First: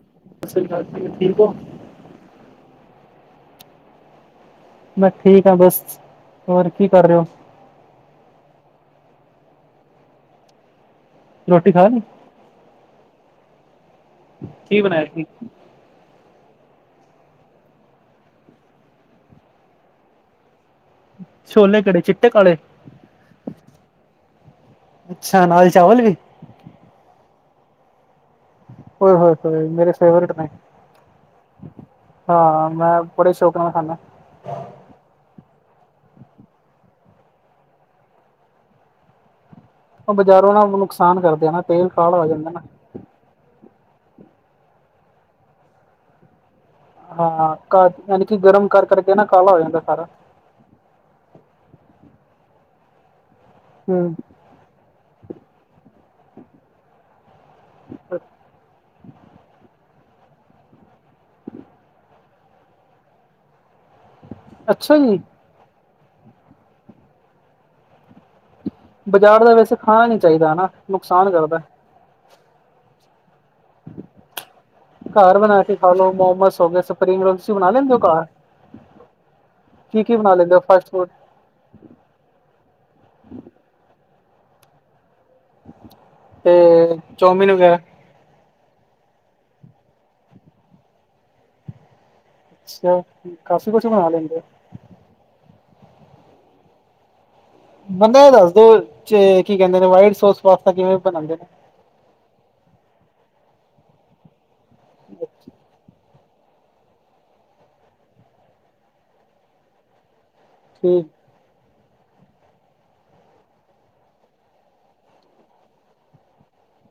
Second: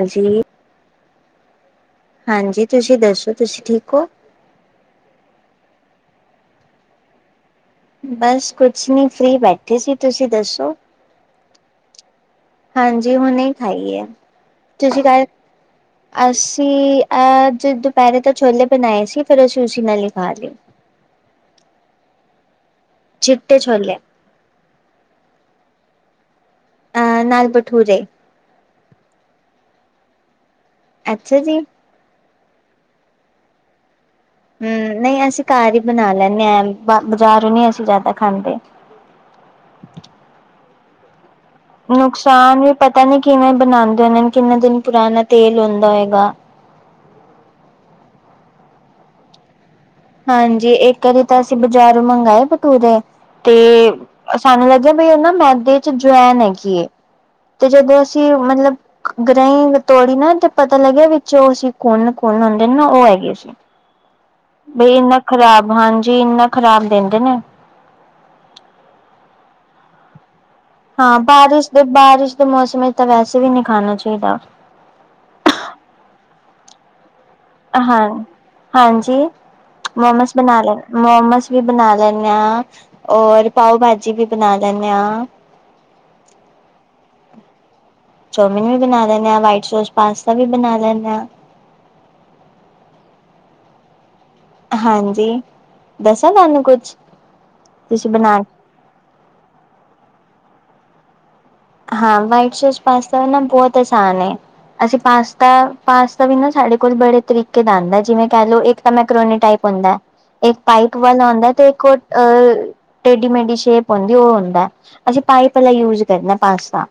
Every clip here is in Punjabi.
ਹਾਂਜੀ। ਸਤਿ ਸ਼੍ਰੀ ਅਕਾਲ ਜੀ, ਠੀਕ ਹੋ। ਹਾਂਜੀ ਤੁਸੀਂ ਦੱਸੋ ਤੁਸੀਂ ਠੀਕ ਓ? ਮੈਂ ਠੀਕ ਆ ਬਸ, ਹੋਰ ਕੀ ਕਰ ਰਹੇ ਓ? ਬਸ ਕੁਛ ਨੀਂ, ਫਰੀ ਬੈਠੇ ਸੀ ਤੁਸੀਂ ਦੱਸੋ? ਰੋਟੀ ਖਾਲੀ? ਹਾਂਜੀ ਹੁਣੇ ਹੀ ਖਾਈ ਹੈ। ਕੀ ਤੁਸੀਂ ਬਣਾਇਆ ਸੀ? ਕੱਲ ਅਸੀਂ ਅੱਜ ਦੁਪਹਿਰੇ ਤਾਂ ਛੋਲੇ ਬਣਾਏ ਸੀ ਫਿਰ ਅਸੀਂ ਉਸੀ ਨਾਲ ਈ ਖਾਲੀ। ਛੋਲੇ ਕਿਹੜੇ ਚਿੱਟੇ ਕਾਲੇ? ਚਿੱਟੇ ਛੋਲੇ। ਅੱਛਾ ਨਾਲ ਚਾਵਲ ਵੀ? ਅ ਨਾਲ ਬਠੂਰੇ। ਉਏ ਹੋਏ-ਹੋਏ ਮੇਰੇ ਫੇਵਰੇਟ ਨੇ। ਅੱਛਾ ਜੀ। ਹਾਂ, ਮੈਂ ਬੜੇ ਸ਼ੌਕ ਨਾਲ ਖਾਨਾ। ਹੂੰ ਨਈ ਅਸੀਂ ਘਰ ਈ ਬਣਾ ਲੈਂਨੇ ਆ ਬਜ਼ਾਰੋਂ ਨੀ ਅਸੀਂ ਜਿਆਦਾ ਖਾਂਦੇ। ਬਜ਼ਾਰੋਂ ਨਾ ਨੁਕਸਾਨ ਕਰਦੇ ਆ ਨਾ। ਤੇਲ ਕਾਲਾ ਹੋ ਜਾਂਦਾ ਨੁਕਸਾਨ ਨਾ। ਵੀ ਪਤਾ ਨੀ ਕਿਵੇਂ ਬਣਾਦੇ ਨੇ ਕਿੰਨੇ ਦਿਨ ਪੁਰਾਣਾ ਤੇਲ ਹੁੰਦਾ ਹੋਏਗਾ। ਹਾਂ ਕਾ ਯਾਨੀ ਕੀ ਗਰਮ ਕਰ ਕਰਕੇ ਨਾ ਕਾਲਾ ਹੋ ਜਾਂਦਾ ਸਾਰਾ। ਹਾਂਜੀ ਇੱਕ ਵਾਰੀ ਤਾਂ ਅਸੀਂ ਬਾਜ਼ਾਰੋਂ ਮੰਗਾਏ ਭਟੂਰੇ, ਤੇ ਹੂੰ। ਸਾਨੂੰ ਲੱਗਿਆ ਬਈ ਉਹ ਨਾ ਮੈਦੇ 'ਚ ਜਵੈਨ ਹੈਗੀ ਏ। ਤੇ ਜਦੋਂ ਅਸੀਂ ਮਤਲਬ ਗਰਾਈ ਤੋੜੀ ਨਾ ਤੇ ਪਤਾ ਲੱਗਿਆ ਵਿੱਚ ਉਹ ਸੀ ਕੁਨ ਕੋਨ ਹੁੰਦੇ ਨਾ ਉਹ ਹੈਗੇ ਸੀ। ਬਈ ਅੱਛਾ ਜੀ, ਇੰਨਾ ਖ਼ਰਾਬ ਹਾਂਜੀ ਇੰਨਾ ਖ਼ਰਾਬ ਦਿੰਦੇ ਨੇ। ਬਾਜ਼ਾਰ ਦਾ ਵੈਸੇ ਖਾਣਾ ਨੀ ਚਾਹੀਦਾ ਹਨਾ। ਹਾਂ ਨੁਕਸਾਨ ਕਰਦਾ। ਬਾਰਿਸ਼ ਦੇ ਬਾਰਿਸ਼ ਦੇ ਮੌਸਮ ਵਿੱਚ ਤਾਂ ਵੈਸੇ ਵੀ ਨੀ ਖਾਣਾ ਚਾਹੀਦਾ। ਘਰ ਬਣਾ ਕੇ ਖਾ ਲੋ ਮੋਮੋਸ ਹੋ ਗਏ ਸ [unintelligible] ਹਾਂ, ਹਾਂਜੀ ਕੀ-ਕੀ ਮੋਮਸ ਲੈਂਦੇ ਹੋ ਬਣਾ ਲੇ ਫਾਸਟ ਫੂਡ ਮੋਮਸ ਵੀ ਬਣਾ ਲੈਂਨੇਂ ਆਂ, ਔਰ ਪਾਓ-ਭਾਜੀ ਵੀ ਬਣਾ ਲੈਂਨੇਂ ਆਂ। ਤੇ, ਚੌਮੀਨ ਵਗੈਰਾ? ਚੌਮਿਨ ਵੀ ਬਣਾ ਲੈਂਣੇ ਆਂ ਵਾਈਟ ਸੌਸ ਪਾਸਤਾ ਵੀ ਬਣਾ ਲੈਂਣੇ ਆਂ। ਛੌ, ਕਾਫੀ ਕੁਛ ਬਣਾ ਲੈਂਦੇ। ਹਾਂਜੀ, ਦੱਸਾਂ ਤਾਂ ਨੂੰ ਕੁਛ? ਤੁਸੀਂ ਮਣੇ ਇਹ ਬਣਾ ਦੱਸ ਦੋ, ਚ ਕੀ ਕਹਿੰਦੇ ਨੇ ਵਾਈਟ ਸੋਸ ਪਾਸਤਾ ਕਿਵੇਂ ਬਣਾਦੇ ਨੇ। ਹਾਂ, ਵਾਈਟ ਸੌਸ ਪਾਸਤਾ ਨਾ ਬੋਤ ਆਸਾਨ ਏ, ਅਸੀਂ ਪਾਸਤਾ ਪਾਸਤਾ ਵੀ ਨਾ ਸਾਡੇ ਕੋਲ ਬੜੇ ਤਰੀਕੇ ਦਾ ਆਂਦਾ ਜਿਵੇਂ ਕੈਲੋ ਇੱਕ ਤਾਂ ਮੈਕਰੋਨੀ ਟਾਈਪ ਹੁੰਦਾ। ਇੱਕ ਪਾਈਕ ਠੀਕ, ਵਾਲਾ ਆਉਂਦਾ ਤੇ ਕੁੱਟ ਅ, ਟੇਢੀ-ਮੇਢੀ ਸ਼ੇਪ ਹੁੰਦੀ ਵੋ ਹੁੰਦਾ, ਅਸੀਂ ਤਾਂ ਹੀ ਪਹਿਲਾਂ ਯੂਜ਼ ਕਰਨਾ। ਪਾਸਤਾ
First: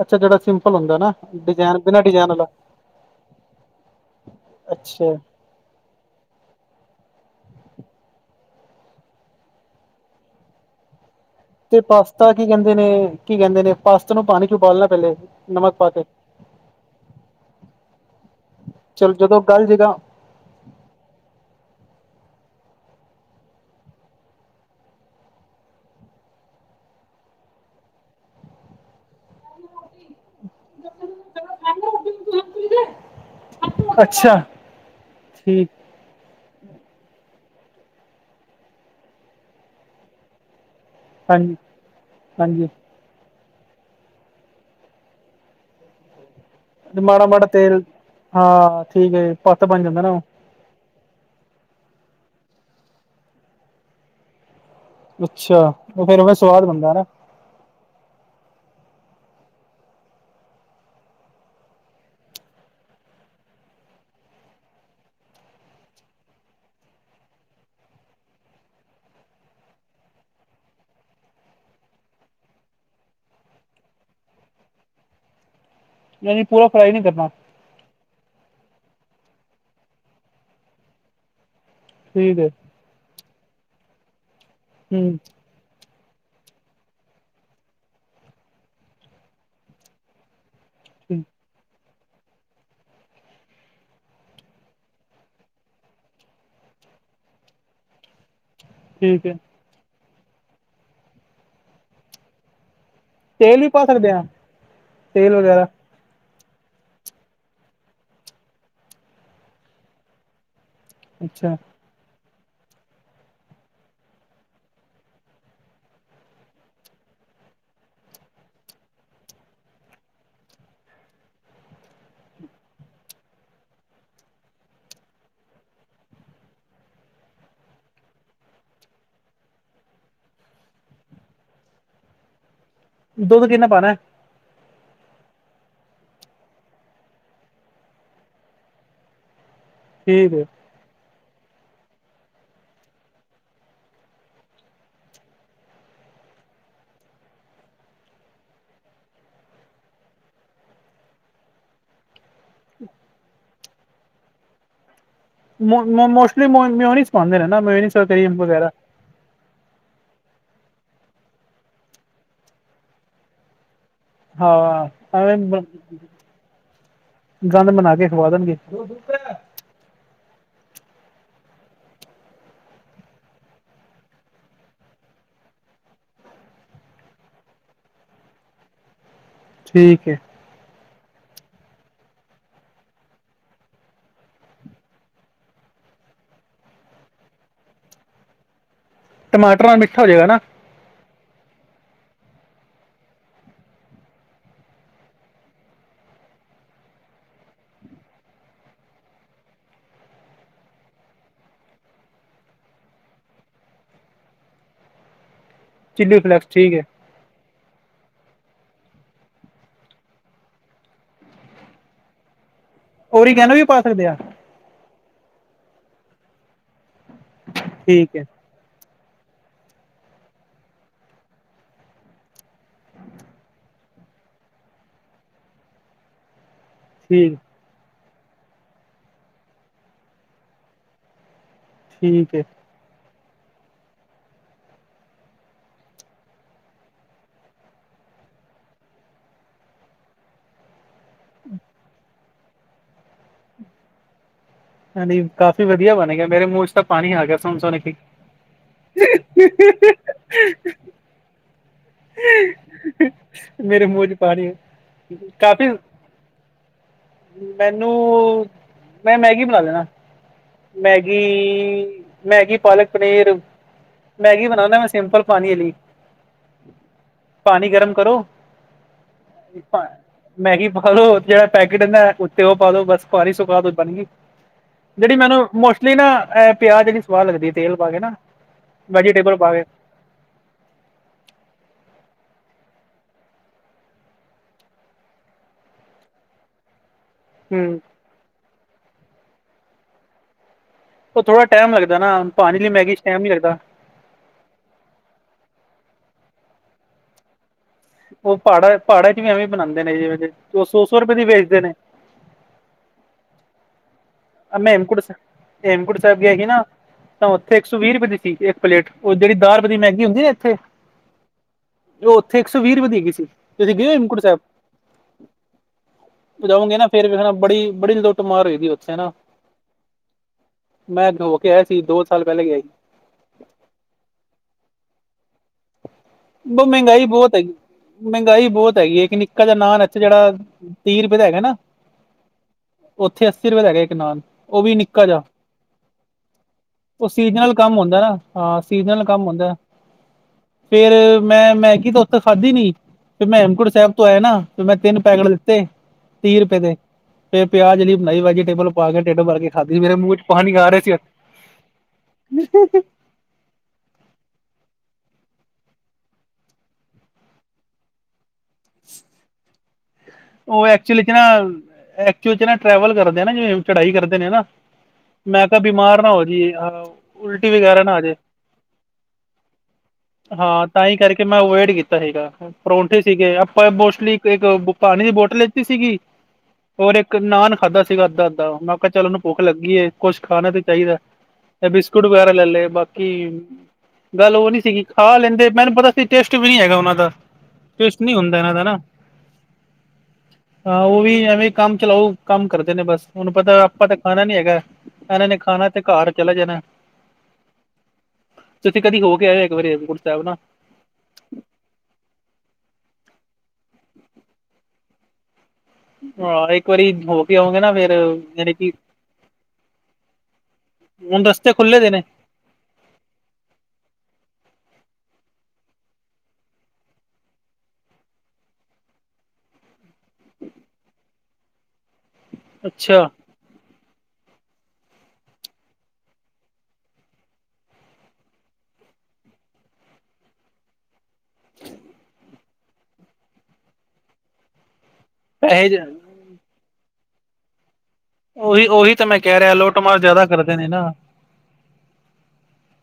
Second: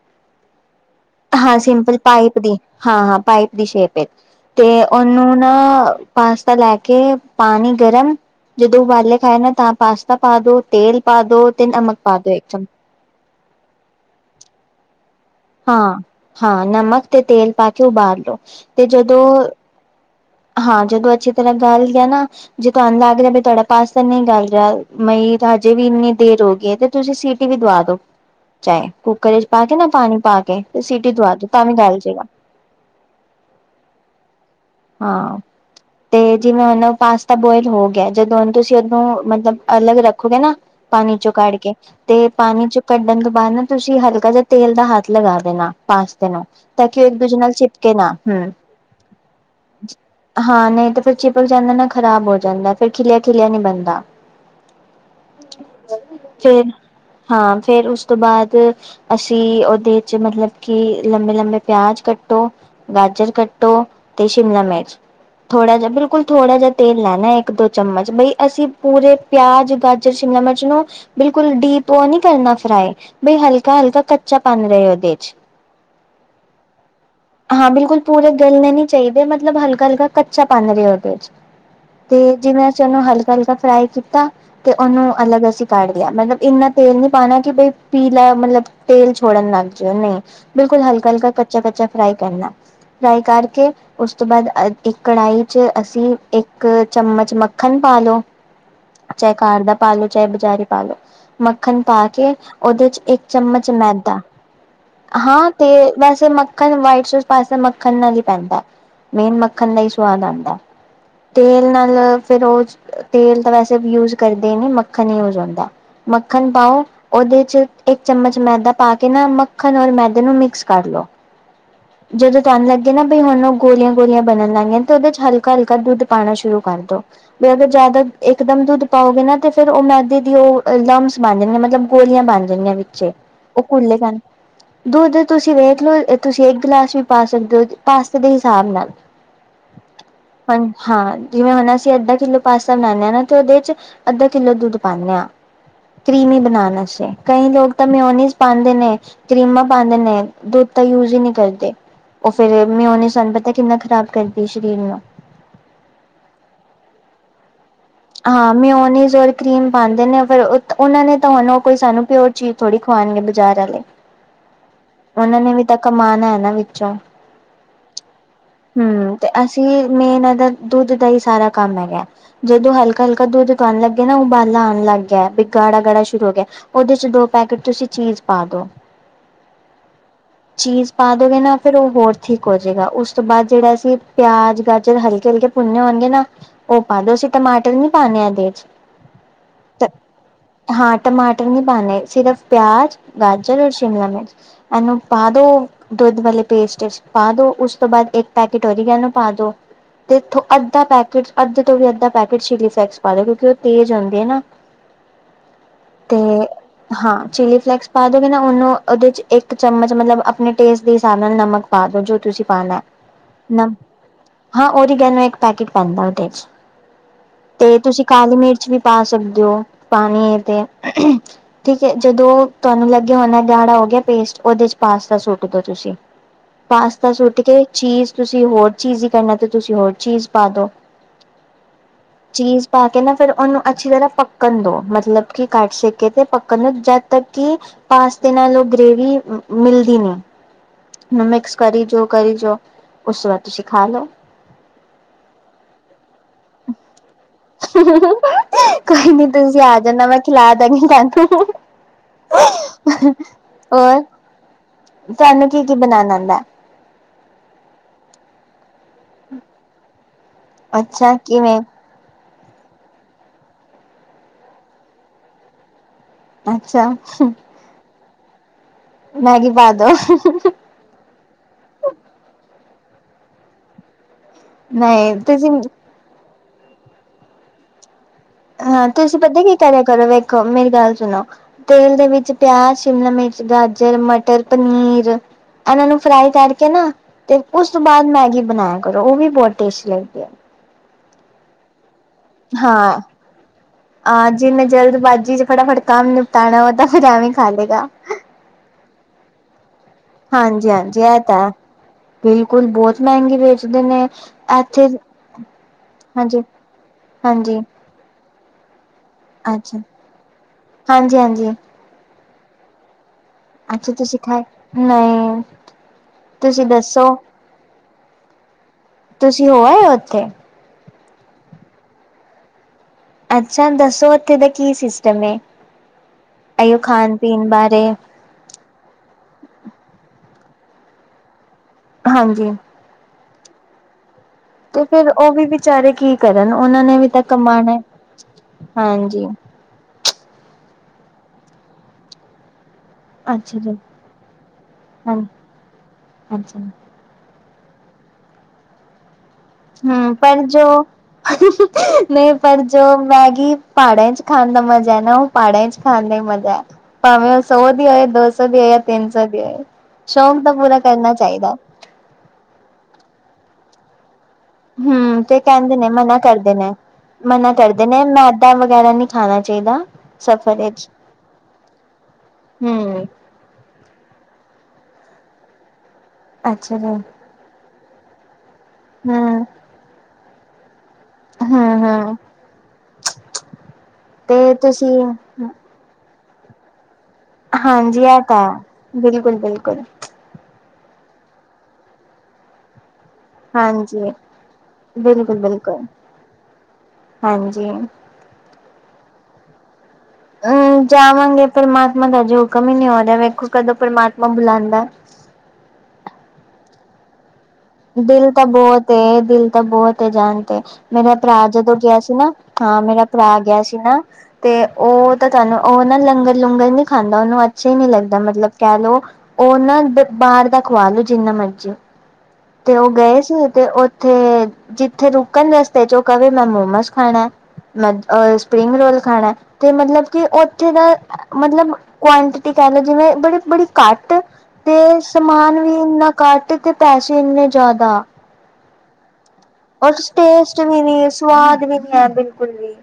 ਅੱਛਾ ਜੇਹੜੀ ਸਿੰਪਲ ਹੁੰਦਾ ਨਾ। ਹਾਂ ਡਿਜ਼ਾਇਨ ਸਿੰਪਲ ਬਿਨਾਂ ਡਿਜ਼ਾਇਨ ਪਾਈਪ ਵਾਲਾ ਦੀ, ਹਾਂ-ਹਾਂ ਪਾਈਪ ਦੀ ਸ਼ੇਪ ਵਿਚ ਤੇ ਅੱਛਾ। ਓਹਨੂੰ ਨੌ, ਪਾਸਤਾ ਲੈਕੇ, ਪਾਣੀ ਗਰਮ ਜਦੋਂ ਉਬਾਲੇ ਖਾਏ ਨਾ ਤਾਂ ਪਾਸਤਾ ਪਾ ਦੋ, ਤੇਲ ਪਾ ਦੋ ਤੇ ਨਮਕ ਪਾ ਦੋ ਪਾਸਤਾ ਇੱਕ ਕੀ ਚਮਚ ਕਹਿੰਦੇ ਨੇ, ਕੀ ਕਹਿੰਦੇ ਨੇ ਪਾਸਤੇ ਨੂੰ ਪਾਣੀ ਚ ਉਬਾਲਣਾ ਪੈਲੇ। ਹਾਂ, ਹਾਂ ਨਮਕ ਤੇ ਤੇਲ ਪਾ ਕੇ ਉਬਾਲ ਲਓ ਤੇ ਜਦੋਂ ਜੀਗਾ। ਹਾਂ ਜਦੋਂ ਅੱਛੀ ਤਰ੍ਹਾਂ ਗਲ ਗਿਆ ਨਾ ਜੇ ਤੁਹਾਨੂੰ ਲੱਗ ਰਿਹਾ, ਵੀ ਤੁਹਾਡਾ ਪਾਸ ਨਈਂ ਗਾ ਆਏ ਰਿਹਾ, ਮਈ ਤੁ ਹਜੇ ਵੀ ਇੰਨੀ ਦੇਰ ਹੋ ਗਈ ਤੇ ਤੁਸੀਂ ਸੀਟ ਸੀਟੀ ਵੀ ਦਿਵਾ ਦਿਓ, ਚਾਏ ਕੁੱਕਰ ਵਿੱਚ ਪਾ ਕੇ ਨਾ ਪਾਣੀ ਪਾ ਕੇ, ਸੀਟੀ ਦਿਵਾ ਦਿਓ ਤਾਂ ਵੀ ਗਲ ਜਾਏਗਾ। ਅੱਛਾ। ਹਾਂ। ਠੀਕ ਤੇ ਜਿਵੇਂ ਹੁਣ ਪਾਸਤਾ ਬੋਇਲ ਹੋ ਗਿਆ ਜਦੋਂ ਹੁਣ ਤੁਸੀਂ ਓਨੂੰ, ਮਤਲਬ ਅਲੱਗ ਰੱਖੋਗੇ ਨਾ। ਪਾਣੀ ਚੋ ਹਾਂਜੀ ਕੱਢ ਕੇ, ਤੇ ਪਾਣੀ ਹਾਂਜੀ ਚ ਕੱਢਣ ਤੋਂ ਬਾਅਦ ਨਾ ਤੁਸੀਂ ਹਲਕਾ ਜਾ ਤੇਲ ਦਾ ਹੱਥ ਲਗਾ ਦੇਣਾ, ਪਾਸਤੇ ਨੂੰ ਤਾਂ ਕਿ ਉਹ ਇੱਕ ਦੂਜੇ ਮਾੜਾ-ਮਾੜਾ ਨਾਲ ਤੇਲ, ਚਿਪਕੇ ਨਾ ਹਮ ਹਾਂ ਠੀਕ ਏ ਪੱਤ ਬਣ ਜਾਂਦਾ ਨਾ ਓ। ਹਾਂ ਨਈ ਤੇ ਫਿਰ ਚਿਪਕ ਜਾਂਦਾ ਨਾ ਖ਼ਰਾਬ ਹੋ ਜਾਂਦਾ ਫਿਰ ਖਿੱਲਿਆ-ਖਿੱਲਿਆ ਨਈ ਬਣਦਾ। ਅੱਛਾ ਉਹ ਫੇਰ ਉਹਵੇਂ ਸਵਾਦ ਫਿਰ, ਬਣਦਾ ਨਾ ਹਾਂ ਫੇਰ ਉਸ ਤੋਂ ਬਾਅਦ ਅਸੀਂ ਓਦੇ ਚ ਮਤਲਬ ਕਿ, ਲੰਬੇ-ਲੰਬੇ ਪਿਆਜ਼ ਕੱਟੋ। ਗਾਜਰ ਕੱਟੋ, ਤੇ ਸ਼ਿਮਲਾ ਮਿਰਚ। ਥੋੜ੍ਹਾ ਜਾ ਬਿਲਕੁਲ ਥੋੜ੍ਹਾ ਜਾ ਤੇਲ ਲੈਣਾ ਇੱਕ-ਦੋ ਚਮਚ ਬਈ ਅਸੀਂ ਪੂਰੇ ਪਿਆਜ਼, ਗਾਜਰ, ਸ਼ਿਮਲਾ ਮਿਰਚ ਨਾ ਬਿਲਕੁਲ ਡੀਪ ਓਹ ਨਈਂ ਕਰਨਾ ਫਰਾਏ, ਬਈ ਹਲਕਾ-ਹਲਕਾ ਕੱਚਾਪਣ ਰਹੇ ਓਦੇ ਚ। [unintelligible] ਯਾਨੀ ਪੂਰਾ ਫਰਾਈ ਨਈ ਕਰਨਾ। ਹਾਂ ਬਿਲਕੁਲ ਪੂਰੇ ਗਿਲਨੇ ਨਈ ਚਹੀਦੇ ਮਤਲਬ ਹਲਕਾ-ਹਲਕਾ ਕੱਚਾਪਣ ਰਹੇ ਓਦੇ ਚ। ਤੇ ਠੀਕ ਹੈ ਜਿਵੇਂ ਅਸੀਂ ਉਹਨੂੰ ਹਲਕਾ-ਹਲਕਾ ਫਰਾਈ ਕੀਤਾ, ਤੇ ਉਹਨੂੰ ਹਮ ਅਲੱਗ ਅਸੀਂ ਕੱਢ ਲਿਆ, ਮਤਲਬ ਇੰਨਾ ਤੇਲ ਨੀ ਪਾਣਾ ਕੀ ਬਈ, ਪੀ ਲੈ, ਮਤਲਬ ਤੇਲ ਛੋਡਨ ਲੱਗ ਜਾਏ ਨਈ। ਬਿਲਕੁਲ ਠੀਕ ਹਲਕਾ-ਹਲਕਾ, ਕੱਚਾ-ਕੱਚਾ ਫਰਾਈ ਕਰਨਾ, ਫਰਾਈ ਕਰਕੇ ਉਸ ਤੋਂ ਬਾਦ ਆਦ ਇੱਕ ਕੜਾਈ ਚ ਅਸੀਂ ਇੱਕ ਚਮਚ ਮੱਖਣ ਪਾ ਲਓ। ਠੀਕ ਹੈ ਚਾਏ ਘਰ ਦਾ ਪਾ ਲਓ ਚਾਏ ਬਜ਼ਾਰੀ ਪਾ ਲਓ, ਮੱਖਣ ਪਾ ਕੇ, ਓਦੇ ਚ ਇੱਕ ਤੇਲ ਵੀ ਚਮਚ ਪਾ ਸਕਦੇ ਮੈਦਾ, ਹਾਂ ਤੇਲ ਹਾਂ ਵਗੈਰਾ ਤੇ‌, ਵੈਸੇ ਮੱਖ ਖਲ ਵਾਈਟ ਸੌਸ ਪਾਸੇ ਮੱਖਣ ਨਾਲ ਈ ਪੈਂਦਾ। ਮੈਨ ਮੱਖਣ ਨਈ ਸਵਾਦ ਆਂਦਾ, ਅੱਛਾ ਤੇਲ ਨਾਲ ਜਾ ਫੇਰ ਓ ਚ' ਤੇਲ ਤਾਂ ਵੈਸੇ ਯੂਜ ਕਰਦੇ ਨੇ, ਮੱਖਣ ਈ ਯੂਜ ਹੁੰਦਾ। ਮੱਖਣ ਪਾਓ ਓਦੇ ਚ, ਇੱਕ ਚਮਚ ਮੈਦਾ ਪਾ ਕੇ ਨਾ ਮੱਖਣ ਔਰ ਮੈਦੇ ਨੂੰ ਮਿਕਸ ਕਰ ਲਓ। ਜਦੋਂ ਤੁਆਨੂੰ ਲੱਗੇ ਨਾ ਬਈ ਹੁਣੂ ਗੋਲੀਆਂ-ਗੋਲੀਆਂ ਬਣਨ ਲਈਆਂ ਤੇ ਓਦੇ ਚ ਹਲਕਾ-ਹਲਕਾ ਦੁੱਧ ਪਾਣਾ ਸ਼ੁਰੂ ਕਰ ਦੋ। ਵੇ ਅਗਰ ਜਾਦਾਂ ਇੱਕਦਮ ਦੁੱਧ ਪਾਓਗੇ ਨਾ ਤੇ ਫੇਰ ਓ ਮੈਦੇ ਦੀ ਓ ਲੰਮਸ ਬਣ ਜਾਣਗੇ ਮਤਲਬ ਗੋਲੀਆਂ ਬਣ ਜਾਣੀਆਂ ਵਿੱਚੇ, ਦੁੱਧ ਓਹ ਕਿੰਨਾ ਪਾਣਾ ਹੈ ਘੁਲੇਗਾ ਨਈ। ਦੁੱਧ ਤੁਸੀਂ ਵੇਖ ਲਓ, ਤੁਸੀਂ ਇੱਕ ਗਿਲਾਸ ਵੀ ਪਾ ਸਕਦੇ ਹੋ ਪਾਸਤ ਬੀਸ ਧਿਆਨ ਨਾਲ। ਠੀਕ ਏ। ਅਨ ਹਾਂ ਜਿਵੇਂ ਹੁਣ ਅਸੀਂ ਅੱਧਾ ਕਿੱਲੋ ਪਾਸਤਾ ਬਣਾਨੇ ਆ ਨਾ ਤੇ ਓਦੇ ਚ ਅੱਧਾ ਕਿੱਲੋ ਦੁੱਧ ਪਾਨੇ ਆ। ਕਰੀਮੀ ਬਣਾਣ ਵਾਵਸੇ, ਕਈ ਲੋਕ ਤਾਂ ਮਿਓਨੀਸ ਪਾਂਦੇ ਨੇ। ਕਰੀਮਾਂ ਪਾਉਦੇ ਨੇ, ਦੁੱਧ ਤਾਂ ਯੂਜ ਈ ਨਈਂ ਕਰਦੇ, ਉਹ ਫੇਰ ਮਿਉਨੀਸਨ ਤਾਂ ਕਿੰਨਾ ਖ਼ਰਾਬ ਕਰਦੀ ਸਰੀਰ ਨੂੰ। ਮ ਮੋਸਲੀ ਮਿਓਨੀਸ ਪਾਂਦੇ ਨੇ ਨਾ ਮਿਓਨਿਸ। ਹਾਂ ਮੇਊਨੀ ਸੋਸ ਕਰੀਮ ਪਾਦੇ ਨੇ ਫਿਰ ਓ ਓਨਾਂ ਨੇ ਤਾਂ ਤੁਹਾਨੂੰ ਕੋਈ ਸਾਨੂੰ ਪਿਓਰ ਚੀਜ਼ ਥੋੜੀ ਖਵਾਣੀ ਬਾਜ਼ਾਰ ਵਾਲੇ ਹਾਂ ਐਵੇਂ ਓਨਾਂ ਨੇ ਵੀ ਤਾਂ ਕਮਾਣਾ ਆ ਵਿੱਚੋਂ। ਗੰਦ ਬਨਾ ਕੇ ਖਵਾ ਦੇਣਗੇ। ਹੂੰ ਤੇ ਅਸੀਂ ਮੇਨ ਏਦਰ ਦੁੱਧ ਦਾ ਹੀ ਸਾਰਾ ਕੰਮ ਹੈਗਾ ਜਦੋਂ ਹਲੀ ਕਲ ਕਾ ਦੂਧ ਤੋਂ ਉਬਾਲਾ ਆਣ ਲਾ ਗੇਆ ਨਾ ਉਬਾਲਾ ਆਣ ਲੱਗ ਗਿਆ, ਬੀ ਗਾੜਾ-ਗਾੜਾ ਸ਼ੁਰੂ ਹੋ ਗਿਆ। ਓਦੇ ਚ ਦੋ ਪੈਕੇਟ ਤੁਸੀਂ ਚੀਸ ਪਾ ਦੋ। ਠੀਕ ਐ। ਚੀਸ ਪਾ ਦੋਗੇ ਨਾ ਫੇਰ ਓ ਹੋਰ ਠੀਕ ਹੋ ਜੇਗਾ ਉਸ ਤੋਂ ਬਾਦ ਜੇੜਾ ਅਸੀਂ ਪਿਆਜ, ਗਾਜਰ, ਹਲਕੇ-ਹਲਕੇ ਭੁੰਨੇ ਹੋਣਗੇ ਨਾ ਓਪਾ ਦੋ ਅਸੀਂ ਟਮਾਟਰ ਨੀ ਪਾਣੇ ਏਦੇ ਚ ਟਮਾਟਰ ਨਾ ਮਿਠਾ ਹੋ ਜੇਗਾ ਨਾ ਹਾਂ ਟਮਾਟਰ ਨੀ ਪਾਣੇ ਸਿਰਫ਼ ਪਿਆਜ, ਗਾਜਰ, ਸ਼ਿਮਲਾ ਮਿਰਚ। ਐਨੂੰ ਪਾਦੋ ਦੁੱਧ ਵਾਲੇ ਪੇਸਟ ਚ ਪਾ ਦੋ ਉਸ ਤੋਂ ਬਾਦ ਇੱਕ ਪੈਕੇਟ ਓਰੀਗਏਨੋ ਪਾ ਦੋ। ਤੇ ਅੱਧਾ ਪੈਕੇਟ ਅੱਧੇ ਤੋਂ ਵੀ ਅੱਧਾ ਪੈਕੇਟ ਚਿਲੀ ਮੈਕਸ ਪਾਦੇ ਕਿਉਂਕਿ ਉਹ ਤੇਜ਼ ਆਦੀ ਏ ਨਾ, ਤੇ ਚਿੱਲੀ ਫਲੈਕਸ ਠੀਕ ਹੈ ਹਾਂ ਚਿਲੀ ਫਲੇਕਸ ਪਾ ਦਓਗੇ ਨਾ ਓਨੂੰ ਓਦੇ ਚ ਇੱਕ ਚਮਚ ਮਤਲਬ ਆਪਣੇ ਟੇਸਟ ਦੇ ਹਿਸਾਬ ਨਾਲ ਨਮਕ ਪਾ ਦੋ ਜੋ ਤੁਸੀਂ ਪਾਣੈ। ਓਰੇਗੇਨੋ ਵੀ ਪਾ ਸਕਦੇ ਆ? ਹਾਂ ਉਰੀਗੇਨੋ ਇੱਕ ਪੈਕੇਟ ਪੈਂਦਾ ਉਹਦੇ ਚ। ਤੇ ਤੁਸੀਂ ਠੀਕ ਹੈ ਕਾਲੀ ਮਿਰਚ ਵੀ ਪਾ ਸਕਦੇ ਓ ਪਾਣੀ ਏ ਤੇ। ਠੀਕ ਏ ਜਦੋਂ ਤੁਹਾਨੂੰ ਲੱਗਿਆ ਹੋਣਾ ਗਾੜਾ ਹੋ ਗਿਆ ਪੇਸਟ ਓਦੇ ਚ ਪਾਸਤਾ ਸੁੱਟ ਦੋ ਤੁਸੀਂ। ਪਾਸਤਾ ਠੀਕ ਸੁੱਟ ਕੇ ਚੀਸ ਤੁਸੀਂ ਹੋਰ ਚੀਸ ਕਰਨਾ ਤੇ ਤੁਸੀਂ ਹੋਰ ਚੀਸ ਪਾ ਦੋ। ਠੀਕ ਹੈ ਚੀਸ ਪਾ ਕੇ ਨਾ ਫੇਰ ਓਨੂੰ ਅੱਛੀ ਤਰ੍ਹਾਂ ਪੱਕਣ ਦੋ, ਮਤਲਬ ਕੀ ਘੱਟ ਸੇਕੇ ਤੇ ਪੱਕਣ ਨੂੰ ਜਦ ਤੱਕ ਕਿ ਪਾਸਤੇ ਨਾਲ ਓ ਗ੍ਰਰੇਵੀ ਮਿਲਦੀ ਨੀ। ਮਿਕਸ ਕਰੀ ਜੋ-ਕਰੀ ਜੋ ਉਸ ਤੋਂ ਬਾਦ ਤੁਸੀਂ ਖਾ ਲੋ। ਹਾਂਜੀ, ਕਾਫ਼ੀ ਵਧੀਆ ਬਣੇਗਾਮੇਰੇ ਮੂੰ ਚ ਤਾਂ ਪਾਣੀ ਆ ਗਿਆ ਸੁਣ ਸੁਣ ਕੇ ਕੋਈ ਨੀ ਤੁਸੀਂ ਆ ਜਾਂਣਾ, ਮੈਂ ਖਿਲਾ ਦਾਂਗੀ ਤੁਹਾਨੂੰ। ਮੇਰੇ ਹੋਰ, ਮੂੰਹ ਚ ਪਾਣੀ ਤੁਹਾਨੂੰ ਕਾਫੀ ਕੀ-ਕੀ ਬਣਾਣ ਆਦੈ? ਮੈਨੂੰ, ਮੈਂ ਮੈਗੀ ਬਣਾ ਲੈਨਾ, ਅੱਛਾ ਮੈਗੀ ਕਿਵੇਂ ਮੈਗੀ, ਪਾਲਕ ਪਨੀਰ, ਮੈਗੀ ਬਣਾਦਾ ਮੈਂ ਸਿੰਪਲ ਪਾਣੀ ਵਾਲੀ। ਅੱਛਾ ਪਾਣੀ ਗਰਮ ਕਰੋ, ਮੈਗੀ ਪਾ ਦੋ ਮੈਗੀ ਪਾਲੋ ਜੇੜਾ ਪੈਕੇਟ ਆਂਦੈ ਉਤੇ ਓ ਪਾ ਦੋਬਸ ਪਾਣੀਂ ਸੁਕਾ ਦੋ ਬਣ ਗਈ ਜੇੜੀ ਨਹੀਂ ਮੈਨੂੰ ਤੁਸੀਂ ਮੋਸਟਲੀ ਨਾ ਅਹ ਪਿਆਜ ਵਾਲੀ ਜੇੜੀ ਸਵਾਦ ਲੱਗਦੀ ਐ ਤੇਲ ਪਾ ਕੇ ਨਾ ਹਾਂ, ਤੁਸੀਂ ਵੈਜੀਟੇਬਲ ਪਤਾ ਪਾ ਕੀ ਕੇ ਕਰਿਆ ਕਰੋ ਵੇਖੋ ਮੇਰੀ ਗੱਲ ਸੁਣੋ ਤੇਲ ਦੇ ਵਿੱਚ ਪਿਆਜ, ਸ਼ਿਮਲਾ ਮਿਰਚ, ਗਾਜਰ, ਮਟਰ, ਪਨੀਰ। ਐਨਾਂ ਨੂੰ ਫਰਾਈ ਕਰਕੇ ਨਾ ਤੇ ਹੂੰ ਉਸ ਤੋਂ ਬਾਦ ਮੈਗੀ ਬਣਾਇਆ ਕਰੋ ਓ ਵੀ ਬਹੁਤ ਟੇਸਟੀ ਲੱਗਦੀ ਆ ਓ ਥੋੜਾ ਟਾਈਮ ਲੱਗਦਾ ਨਾ ਪਾਣੀ ਲਈ ਮੈਗੀ ਚ ਟਾਈਮ ਨਈ ਲੱਗ ਦਾ। ਹਾਂ ਜਿਨੇ ਜਲਦ ਬਾਜੀ ਚ ਫਟਾਫਟ ਕੰਮ ਨਿਪਟਾਨਾ ਹੋ ਤਾਂ ਫਿਰ ਐਂਵੇਂ ਹੀ ਖਾ ਲੇਗਾ। ਓ ਭਾੜਾ-ਭਾੜਾਂ ਚ ਵੀ ਐਵੇਂ ਬਣਾਦੇ ਨੇ ਜਿਵੇ ਕੇ ਓ ਸੋ-ਸੋ ਹਾਂਜੀ-ਹਾਂਜੀ ਰੁਪਏ ਇਹ ਦੀ ਤਾਂ ਵੇਚਦੇ ਨੇ। ਬਿਲਕੁਲ ਬੌਤ ਮੈਂਗੀ ਵੇਚਦੇ ਨੇ। ਆ ਮੈਂ ਇੱਥੇ ਹੇਮਕੁਟ ਸਾ ਹੇਮਕੁਟ ਸੈਬ ਗਿਆ ਈ ਨਾ ਤਾਂ ਉੱਥੇ ਹਾਂਜੀ-ਹਾਂਜੀ ਇੱਕ ਸੌ ਵੀ ਰੁਪਏ ਦੀ ਇੱਕ ਪਲੇਟ, ਓ ਜੇੜੀ ਦਹ ਰੁਪਏ ਦੀ ਅੱਛਾ ਮੈਂਗੀ ਹੁੰਦੀ ਨਾ ਇੱਥੇ। ਹਾਂਜੀ-ਹਾਂਜੀ। ਓ ਉੱਥੇ ਇੱਕ ਸੌ ਵੀ ਰੁਪਏ ਦੀ ਗਈ ਸੀ। ਤੁਸੀਂ ਗਏ ਹੋ ਅੱਛਾ ਤੁਸੀ ਹੇਮਕੁੰਟ ਖਾਏ, ਨਹੀਂ ਤੁਸੀਂ ਜਾਊਂਗੇ ਨਾ ਫੇਰ ਦੱਸੋ ਵੇਖਣਾ, ਬੜੀ ਬੜੀ ਲੁੱਟ ਮਾਰ ਹੋਏਗੀ ਉੱਥੇ ਹਨਾ। ਤੁਸੀਂ ਹੋ ਆ ਹੋ ਉੱਥੇ? ਮੈਂ ਹੋ ਕੇ ਆਇਆ ਸੀ, ਦੋ ਸਾਲ ਪਹਿਲਾਂ ਗਿਆ ਸੀ। ਅੱਛਾ, ਦੱਸੋ ਉੱਥੇ ਦਾ ਕੀ ਸਿਸਟਮ ਹੈ, ਬ ਇਹੋ ਮਹਿੰਗਾਈ ਖਾਣ ਬਹੁਤ ਪੀਣ ਹੈਗੀ ਬਾਰੇ। ਮਹਿੰਗਾਈ ਬਹੁਤ ਹੈਗੀ ਹੈ। ਇੱਕ ਨਿੱਕਾ ਜਿਹਾ ਨਾਨ ਇਥੇ ਜਿਹੜਾ ਤੀਹ ਰੁਪਏ ਦਾ ਹੈਗਾ ਨਾ। ਹਾਂਜੀ। ਉੱਥੇ ਅੱਸੀ ਰੁਪਏ ਦਾ ਹੈਗਾ ਇੱਕ ਨਾਨ ਉਹ ਵੀ ਤੇ ਨਿੱਕਾ ਫਿਰ ਜਿਹਾ। ਉਹ ਵੀ ਵਿਚਾਰੇ ਕੀ ਕਰਨ ਉਹਨਾਂ ਨੇ ਵੀ ਉਹ ਤਾਂ ਸੀਜਨਲ ਕਮਾਣਾ ਕੰਮ ਹੁੰਦਾ ਨਾ, ਹਾਂ ਸੀਜਨਲ ਹਾਂਜੀ ਕੰਮ ਹੁੰਦਾ। ਫੇਰ, ਮੈਂ ਮੈਗੀ ਤਾਂ ਉੱਥੇ ਖਾਧੀ ਨੀਂ ਫਿਰ ਮੈਂ ਅੱਛਾ ਹੇਮਕੁਂਟ ਜੀ ਸਾਹਿਬ ਤੋਂ ਆਇਆ ਨਾ। ਫਿਰ ਮੈਂ ਤਿੰਨ ਹਾਂ ਪੈਕਟ ਲਿੱਤੇ ਤੀਹ ਰੁਪਏ ਅੱਛਾ ਦੇ ਫਿਰ ਪਿਆਜ ਲਈ ਬਣਾਈ ਵੈਜੀਟੇਬਲ ਪਾ ਕੇ, ਢਿੱਡ ਭਰ ਕੇ ਖਾਧੀ ਮੇਰੇ ਹਮ ਮੂੰਹ ਚ ਪਰ ਪਾਣੀ ਜੋ, ਆ ਰਿਹਾ ਸੀ ਨਹੀਂ ਪਰ ਜੋ ਮੈਗੀਂ ਪਹਾੜਾਂ ਚ ਖਾਣ ਦਾ ਮਜਾ ਹੈ ਨਾ। ਉਹ ਪਹਾੜਾਂ ਚ ਖਾਣ ਦਾ ਹੀ ਮਜ਼ਾ ਹੈ। ਭਾਵੇਂ ਉਹ ਸੋ ਦੀ ਹੋਏ ਦੋ ਸੋ ਜਾਂ ਤਿੰਨ ਸੌ ਰੁਪਏ ਦੀ ਹੋਏ। ਸ਼ੌਂਕ ਤਾਂ ਪੂਰਾ ਕਰਨਾ ਚਾਹੀਦਾ। ਕਿਉਂ ਜਿਹੜਾ ਟਰੈਵਲ ਕਰਦੇ ਨਾ ਜਿਵੇਂ, ਚੜਾਈ ਕਰਦੇ ਨੇ ਨਾ। ਹੰਮ, ਤੇ ਮੈਂ ਕਿਹਾ ਕਹਿੰਦੇ ਨੇ ਬਿਮਾਰ ਨਾ ਮਨਾ ਹੋ ਜਾਈਏ ਕਰਦੇ ਨੇ, ਉਲਟੀ ਮਨਾ ਵਗੈਰਾ ਕਰਦੇ ਨਾ ਆ ਨੇ ਜਾਏ ਮੈਦਾ ਵਗੈਰਾ ਨਹੀਂ ਖਾਣਾ ਚਾਹੀਦਾ। ਸਫ਼ਰ ਹਾਂ ਤਾਂ ਵਿੱਚ ਹੀ ਕਰਕੇ ਮੈਂ ਅਵੋਇਡ ਕੀਤਾ ਸੀ ਗਾ, ਪਰੌਂਠੇ ਹਮ ਸੀਗੇ ਮੋਸਟਲੀ ਇੱਕ ਪਾਣੀ ਦੀ ਬੋਟਲ ਲਤੀ ਸੀਗੀ। ਅੱਛਾ ਜੀ ਔਰ ਇੱਕ ਨਾਨ ਖਾਧਾ ਸੀਗਾ ਅੱਧਾ ਮੈਂ ਕਿਹਾ ਚੱਲੋ ਉਹਨੂੰ ਭੁੱਖ ਹੂੰ ਲੱਗੀ ਏ। ਕੁੱਛ ਖਾਣਾ ਤੇ ਚਾਹੀਦਾ ਹੈ। ਤੇ ਹੂੰ ਬਿਸਕੁਟ ਹੂੰ ਵਗੈਰਾ ਲੈ ਲਏ। ਬਾਕੀ ਗੱਲ ਉਹ ਤੇ ਨੀ ਸੀ ਗੀ ਤੁਸੀਂ ਖਾ ਲੈਂਦੇ ਮੈਨੂੰ ਪਤਾ ਟੇਸਟ ਵੀ ਨਹੀ ਹੈਗਾ ਉਹਨਾਂ ਦਾ। ਟੇਸਟ ਹਾਂਜੀ ਨਹੀਂ ਇਹ ਹੁੰਦਾ ਤਾਂ ਇਹਨਾਂ ਹੈ, ਦਾ ਨਾ ਬਿਲਕੁਲ ਬਿਲਕੁਲ। ਹਾਂ ਉਹ ਵੀ ਐਵੇਂ ਕੰਮ ਚਲਾਓ, ਕੰਮ ਕਰਦੇ ਨੇ ਬਸ ਉਹਨੂੰ ਪਤਾ ਆਪਾਂ ਤਾਂ ਹਾਂਜੀ ਖਾਣਾ ਨੀ ਹੈਗਾ। ਇਹਨਾਂ ਨੇ ਬਿਲਕੁਲ ਖਾਣਾ ਹੈ ਤੇ ਬਿਲਕੁਲ ਘਰ ਚਲੇ ਜਾਣਾ ਹੈ। ਹਾਂਜੀ ਤੁਸੀਂ ਕਦੀ ਹੋ ਕੇ ਆਇਓ। ਇੱਕ ਵਾਰੀ ਹੇਮਕੁੰਟ ਸਾਹਿਬ ਨਾ। ਹੁੰ ਜਾਵਾਂਗੇ ਪਰਮਾਤਮਾ ਦਾ ਅਜੇ ਹੁਕਮ ਹੀ ਨਹੀਂ ਆ ਰਿਹਾ। ਵੇਖੋ ਕਦੋਂ ਪਰਮਾਤਮਾ ਬੁਲਾਉਂਦਾ ਹੋ ਆਓ ਇੱਕ ਵਾਰੀ ਹੋ ਕੇ ਆਓਗੇ ਨਾ ਦਿਲ ਤਾਂ ਯਾਨੀ ਕਿ ਬਹੁਤ ਹੈ, ਦਿਲ ਤਾਂ ਬਹੁਤ ਹੈ ਜਾਣ ਤੇ, ਮੇਰਾ ਹੁਣ ਭਰਾ ਰਸਤੇ ਜਦੋਂ ਖੁੱਲੇ ਦੇ ਗਿਆ ਨੇ ਸੀ ਨਾ ਹਾਂ ਮੇਰਾ ਭਰਾ ਆ ਗਿਆ ਸੀ ਨਾ। ਤੇ ਉਹ ਤਾਂ ਤੁਹਾਨੂੰ ਉਹ ਨਾ ਲੰਗਰ ਲੂੰਗਰ ਨੀ ਖਾਂਦਾ ਉਹਨੂੰ ਅੱਛਾ ਹੀ ਨੀ ਲੱਗਦਾ ਮਤਲਬ ਕਹਿ ਲਓ ਉਹ ਨਾ ਬਾਹਰ ਦਾ ਖਵਾ ਲੋ ਜਿੰਨਾ ਮਰਜ਼ੀ, ਤੇ ਉਹ ਅੱਛਾ ਗਏ ਸੀ ਤੇ ਉਹ ਤੇ ਜਿੱਥੇ ਰੁਕਣ ਰਸਤੇ ਚ। ਉਹ ਕਵੇ ਮੈਂ ਮੋਮੋਸ ਖਾਣਾ। ਹੁੰ ਮੈਂ ਸਪਰਿੰਗ ਰੋਲ ਖਾਣਾ ਤੇ ਮਤਲਬ ਕਿ ਉੱਥੇ ਦਾ। ਮਤਲਬ ਕੁਆਂਆਂਟਿਟੀ ਕਹਿ ਲਓ ਜਿਵੇਂ ਬੜੇ ਬੜੀ ਘੱਟ ਤੇ ਸਮਾਨ ਵੀ ਪੈਸੇ ਇਨਾ ਘੱਟ, ਤੇ ਪੈਸੇ ਇੰਨੇ ਜ਼ਿਆਦਾ। ਉਹੀ, ਉਹੀ ਤਾਂ ਮੈਂ ਕਹਿ ਰਿਹਾ ਲੋ ਟੇਸਟ ਵੀ ਨੀ ਹੈ, ਸਵਾਦ ਵੀ ਨੀ ਹੈ ਬਿਲਕੁਲ ਵੀ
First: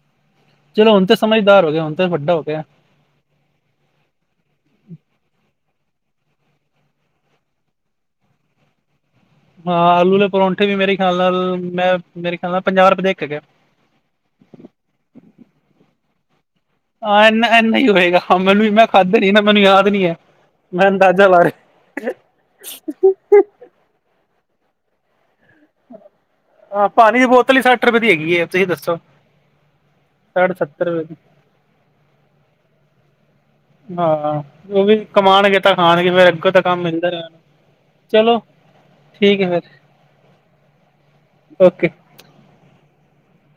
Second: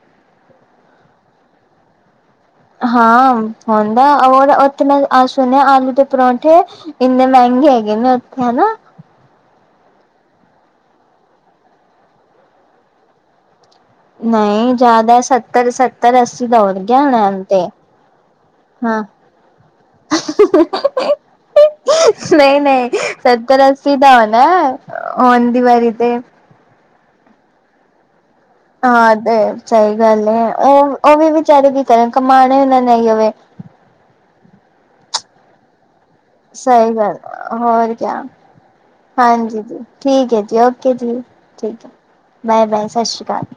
ਚਲੋ, ਹੁਣ ਤਾਂ ਸਮਝਦਾਰ ਹੋ ਗਿਆ। ਹੁਣ ਤੇ ਵੱਡਾ ਹੋ ਗਿਆ। ਹਾਂ ਹੁਣ ਤੇ, ਹੋਰ ਉੱਥੇ ਮੈਂ ਸੁਣਿਆ ਆਲੂ ਦੇ ਪਰੋਂਠੇ ਇੰਨੇ ਮਹਿੰਗੇ ਹੈਗੇ ਨੇ, ਉੱਥੇ ਹਨਾ। ਹਾਂ ਆਲੂ ਦੇ ਪਰੌਂਠੇ ਵੀ, ਮੇਰੇ ਖਿਆਲ ਨਾਲ, ਮੈਂ ਮੇਰੇ ਖਿਆਲ ਨਾਲ ਪੰਜਾਹ ਰੁਪਏ ਦਾ ਇੱਕ ਹੈਗਾ। ਨਹੀਂ ਜ਼ਿਆਦਾ, ਸੱਤਰ-ਸੱਤਰ, ਅੱਸੀ ਦਾ ਹੋਣਾ ਹਾਂ ਹੁਣ ਇੰਨਾ ਤੇ ਇੰਨਾ ਹੀ ਹੋਏਗਾ, ਮੈਨੂੰ ਮੈਂ ਹਾਂ ਖਾਧੇ ਨਹੀ ਨਾ ਮੈਨੂੰ ਯਾਦ ਨੀਂ ਹੈ ਮੈਂ ਅੰਦਾਜ਼ਾ ਲਾ ਰਿਹਾ ਨਹੀਂ ਨਹੀਂ ਸੱਤਰ ਅੱਸੀ ਦਾ ਹੋ ਨਾ, ਉਹਂਦੀ ਵਾਰੀ ਤੇ। ਹਾਂ, ਪਾਣੀ ਦੀ ਬੋਤਲ ਹੀ ਸੱਠ ਰੁਪਏ ਦੀ ਹੈਗੀ ਹੈ। ਤੁਸੀਂ ਦੱਸੋ ਹਾਂ ਤੇ ਸਹੀ ਗੱਲ ਹੈ, ਸਾਢੇ ਸੱਤਰ ਉਹ ਰੁਪਏ ਉਹ ਦੀ ਵੀ ਵਿਚਾਰੇ ਵੀ ਕਰਨ ਕਮਾਣੇ ਉਹਨਾਂ ਨੇ ਏਹੀ ਵੇ ਹਾਂ, ਉਹ ਵੀ ਕਮਉਣਗੇ ਤਾਂ ਖਾਣਗੇ ਫੇਰ ਤਾਂ ਕੰਮ ਸਹੀ ਮਿਲਦਾ ਗੱਲ, ਰਹਿਣਾ ਹੋਰ ਕਿਆ ਚਲੋ ਠੀਕ ਹੈ ਹਾਂਜੀ, ਠੀਕ ਹੈ ਜੀ ਓਕੇ ਜੀ, ਫਿਰ ਓਕੇ ਬਾਏ-ਬਾਏ ਸਤਿ ਸ਼੍ਰੀ ਅਕਾਲ।